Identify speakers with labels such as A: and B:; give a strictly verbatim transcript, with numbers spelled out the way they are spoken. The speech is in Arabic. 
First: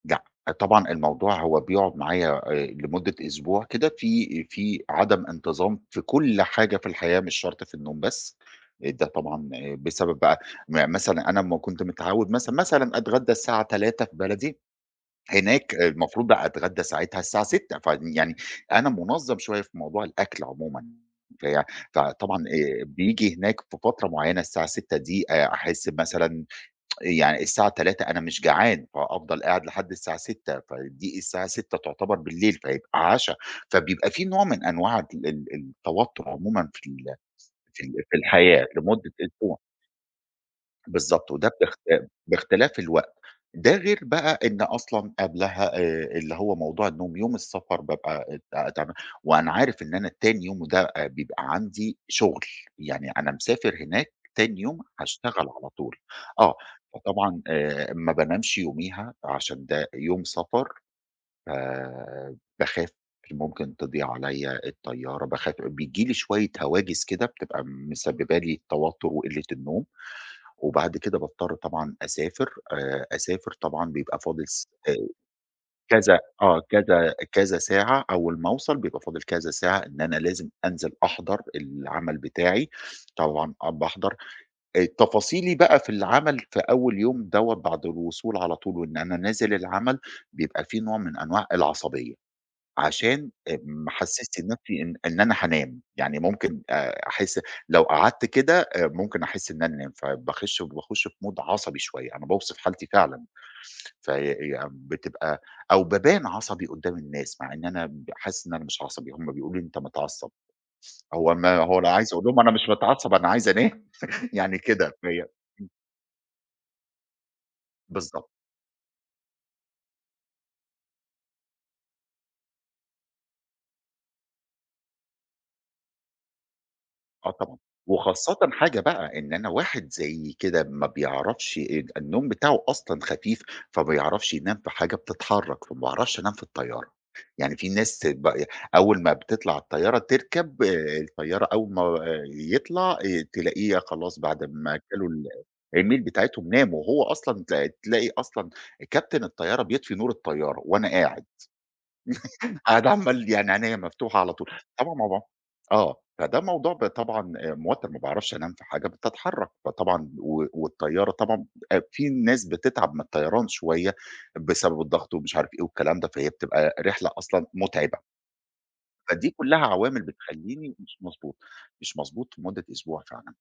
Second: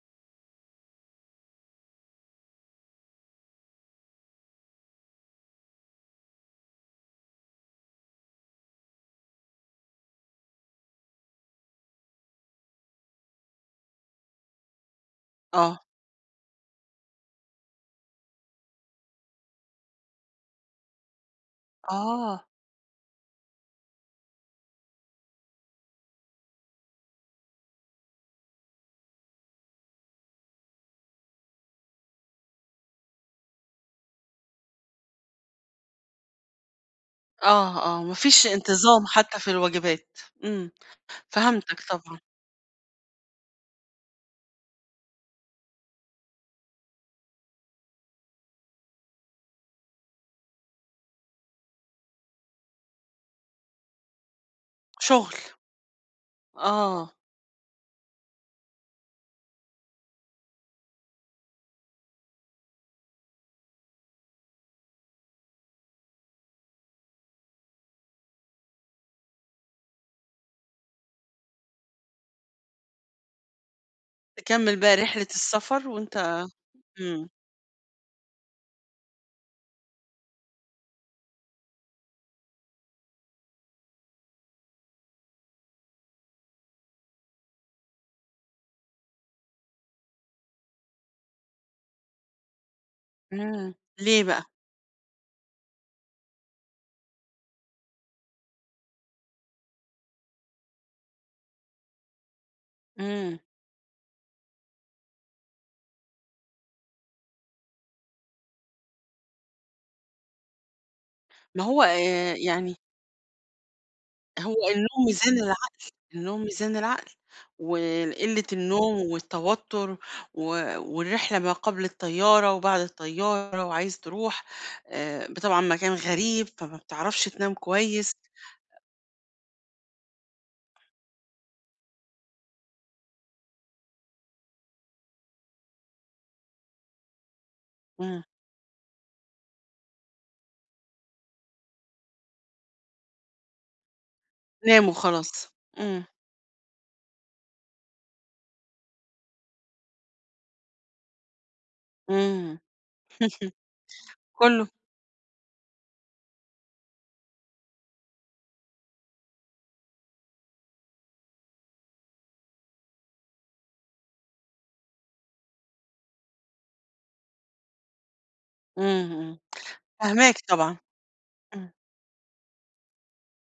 A: لأ، طبعًا الموضوع هو بيقعد معايا آآ، لمدة اسبوع كده في في عدم انتظام في كل حاجة في الحياة، مش شرط في النوم بس. آآ، ده طبعًا بسبب بقى مثلًا أنا أما كنت متعوّد مثلًا مثلًا اتغدى الساعة تلاتة في بلدي، هناك
B: آه.
A: المفروض بقى اتغدى ساعتها الساعة ستة فيعني أنا منظّم شوية في موضوع الأكل عمومًا، في فطبعًا
B: آه.
A: آآ، بييجي هناك في فترة معيّنة الساعة ستة دي آآ ،احس مثلًا يع الساعة تلاتة أنا مش جعان، فأفضل قاعد لحد الساعة ستة فدي الساعة ستة تعتبر بالليل، فيبقى عشا. فبيبقى في نوع من انواع ال ال التوتر عمومًا في ال
B: آه،
A: في ال
B: آه، ما
A: في
B: فيش
A: الحياة
B: انتظام
A: لمدة
B: حتى في
A: أسبوع.
B: الوجبات، إمم،
A: بالضبط، وده باخت
B: فهمتك طبعًا.
A: باختلاف الوقت. ده غير بقى إن أصلًا قبلها آآ، اللي هو موضوع النوم، يوم السفر بابقى ات تَعبان وأنا عارف إن أنا تاني يوم وده آآ، بيبقى عندي شغل، يعني أنا مسافر هناك تاني يوم هاشتغل
B: شُغل.
A: على طول، آه.
B: آه.
A: فطبعًا، آآ، ما بانامش يوميها عشان ده يوم سفر آآ، باخاف، ممكن تضيع عليّا الطيارة، باخاف بييجي لي شوية هواجس كده بتبقى مسببه لي التوتر وقلة النوم، وبعد كده باضطر طبعًا اسافر. آآ، اسافر طبعًا بيبقى فاضل س
B: تكمل
A: آآ،
B: بقى رحلة السفر
A: كذا
B: وأنت
A: آه، كذا
B: إمم.
A: كذا ساعة أول ما اوصل، بيبقى فاضل كذا ساعة إن أنا لازم انزل أحضَر العمل بتاعي، طبعًا آه، باحضَر. التفاصيلي بقى في العمل في أول يوم دوّة بعد الوصول على طول وإن أنا نازل العمل، بيبقى في نوع من انواع العصبية، عشان آآ،
B: إمم،
A: ما
B: ليه
A: أحسسش
B: بقى؟
A: نفسي إن إن أنا هانام. يعني ممكن آآ، احس لو قعدت كده آآ، ممكن احس إن أنا انام، فباخش وباخش في mood عصبي شوية أنا باوصف حالتي فعلًا.
B: إمم.
A: ف فيع بتبقى أو بابان عصبي قدام الناس مع إن أنا ب حاسس إن أنا مش عصبي، هُم بيقولوا لي أنت متعصّب. هو ما
B: ما
A: هو
B: هو
A: لو عايز اقُول
B: آآ،
A: لهم أنا مش
B: يعني
A: متعصّب، أنا عايز انام يعني
B: هو
A: كده
B: النوم
A: فهي
B: ميزان
A: إمم.
B: العقل. النوم ميزان العقل،
A: بالضبط.
B: والقلة النوم والتوتر و والرحلة ما قبل الطيارة وبعد الطيارة وعايز تروح آآ، ب طبعًا مكان غريب فما بتعرفش
A: آه
B: تنام
A: طبعًا،
B: كويس
A: وخاصةً
B: أ
A: حاجة بقى، إن أنا واحد زيي كده ما بايعرفش آآ، ال النوم بتاعه أصلًا خفيف، فبيعرفش ينام في حاجة بتتحرك، فما باعرفش انام في الطيارة. يعني في ناس
B: إمم.
A: ب آآ، أول ما بتطلع على الطيارة، تركَب، الطيارة أول ما يطلع ي تلاقيها خلاص بعد ما
B: تنام
A: أكلوا ال
B: وخلاص إمم.
A: الmeal بتاعتهم، ناموا. هو أصلًا ت تلاقي أصلًا كابتن الطيارة بيطفي نور الطيارة، وأنا قاعد.
B: إمم
A: قاعد عَمّال يعني عنيّا مفتوحة على طول،
B: كُلّه.
A: طبعًا موضوع آه، فده موضوع ب طبعًا موتِّر ما باعرفش انام في حاجة بتتحرك فطبعًا و والطيارة طبعًا آآ، في ناس بتتعب من الطيران شوية بسبب الضغط ومش عارف إيه والكلام ده، فهي بتبقى رحلة أصلًا متعبة.
B: إمم،
A: فدي
B: إمم.
A: كلها عوامل
B: فاهماك
A: بتخليني
B: طبعًا.
A: مش مضبوط،
B: إمم.
A: مش مضبوط لمدة أسبوع فعلًا.